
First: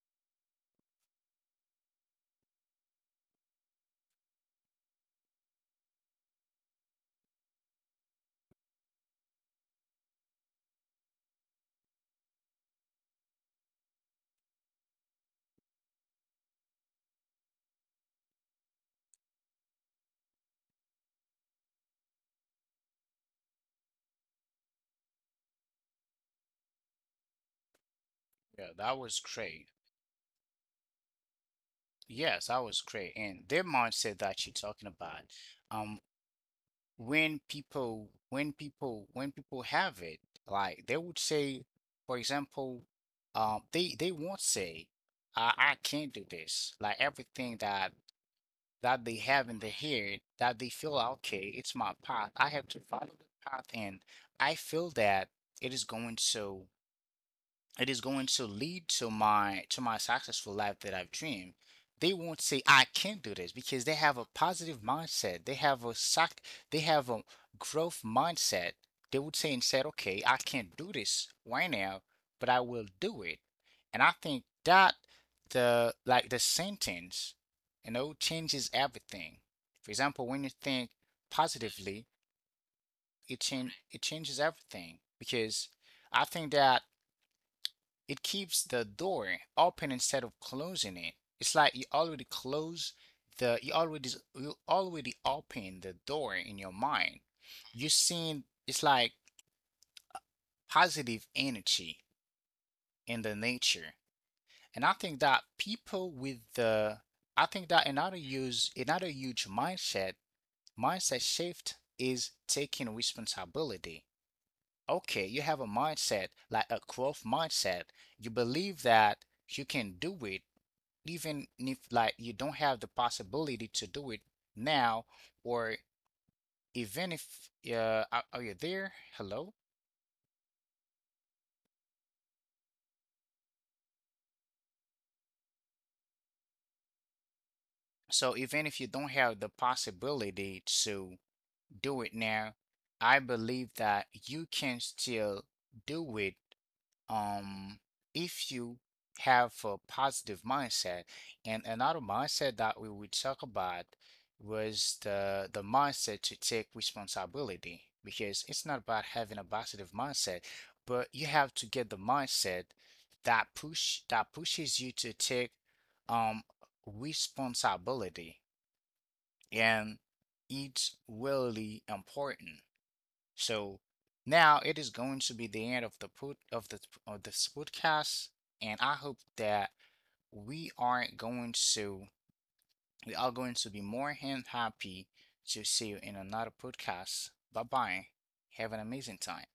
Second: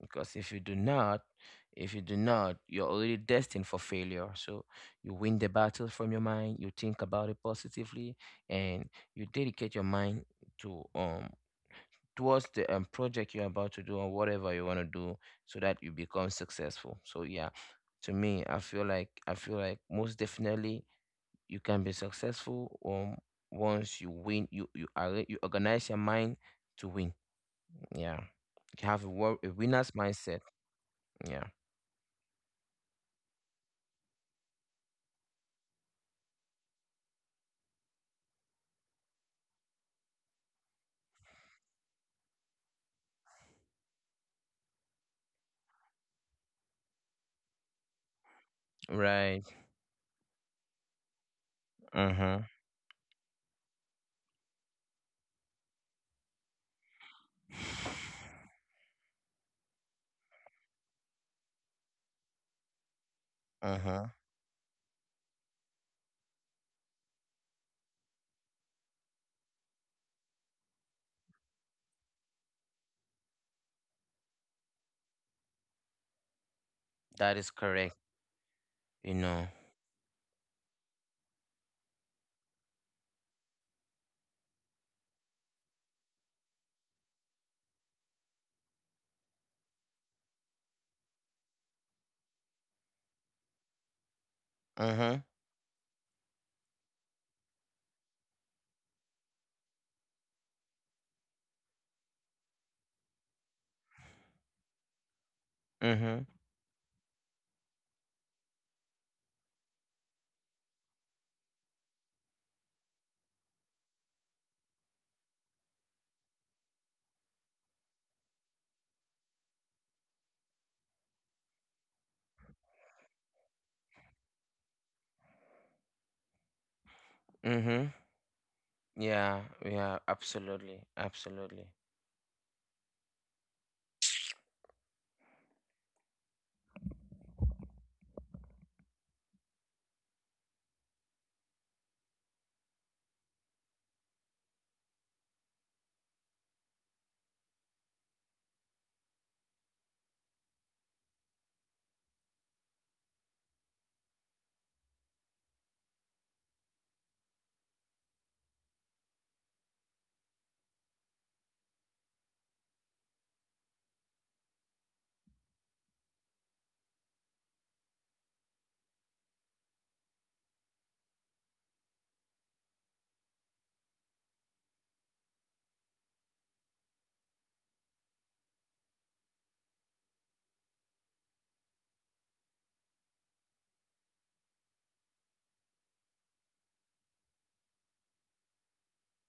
[SPEAKER 2] because if you do not you're already destined for failure. So you win the battle from your mind, you think about it positively, and you dedicate your mind to towards the project you're about to do or whatever you want to do, so that you become successful. So yeah, to me I feel like most definitely you can be successful, once you win you organize your mind to win. Yeah.
[SPEAKER 1] Yeah,
[SPEAKER 2] You
[SPEAKER 1] that
[SPEAKER 2] have a,
[SPEAKER 1] was
[SPEAKER 2] a
[SPEAKER 1] great.
[SPEAKER 2] winner's mindset. Yeah.
[SPEAKER 1] Yes, that was great. And their mindset that you're talking about, um, when people, when people have it, like they would say for example, they won't say I can't do this, like everything that that they have in
[SPEAKER 2] Right.
[SPEAKER 1] their head that they feel like, okay, it's my path,
[SPEAKER 2] Uh
[SPEAKER 1] I
[SPEAKER 2] huh.
[SPEAKER 1] have to follow the path, and I feel that it is going, so it is going to lead to my, to my successful life that I've dreamed. They won't say I can not do this because they
[SPEAKER 2] Uh
[SPEAKER 1] have a
[SPEAKER 2] huh.
[SPEAKER 1] positive mindset. They have a sac they have a growth mindset. They would say instead, okay, I can't do this right now, but I will do it. And I think that the, like, the sentence,
[SPEAKER 2] is
[SPEAKER 1] you
[SPEAKER 2] correct,
[SPEAKER 1] know, changes
[SPEAKER 2] you
[SPEAKER 1] everything.
[SPEAKER 2] know.
[SPEAKER 1] For example, when you think positively, it changes everything because I think that it keeps the door open instead of closing it. It's like you already the you already you already
[SPEAKER 2] Uh huh.
[SPEAKER 1] open the door in your mind. You're seeing it's like positive energy in the nature. And I think that people with
[SPEAKER 2] Mm-hmm.
[SPEAKER 1] the, I think that another use, another huge mindset shift is taking responsibility. Okay, you have a mindset like a growth mindset. You believe that you can do it even if like you don't have the possibility to do it now, or even if,
[SPEAKER 2] Mm-hmm.
[SPEAKER 1] are you there? Hello?
[SPEAKER 2] Yeah, yeah, absolutely, absolutely.
[SPEAKER 1] So even if you don't have the possibility to do it now, I believe that you can still do it um if you have a positive mindset. And another mindset that we would talk about was the mindset to take responsibility because it's not about having a positive mindset, but you have to get the mindset that pushes you to take um responsibility, and it's really important. So now it is going to be the end of the of this podcast, and I hope that we aren't going to we are going to be more than happy to see you in another podcast. Bye bye. Have an amazing time.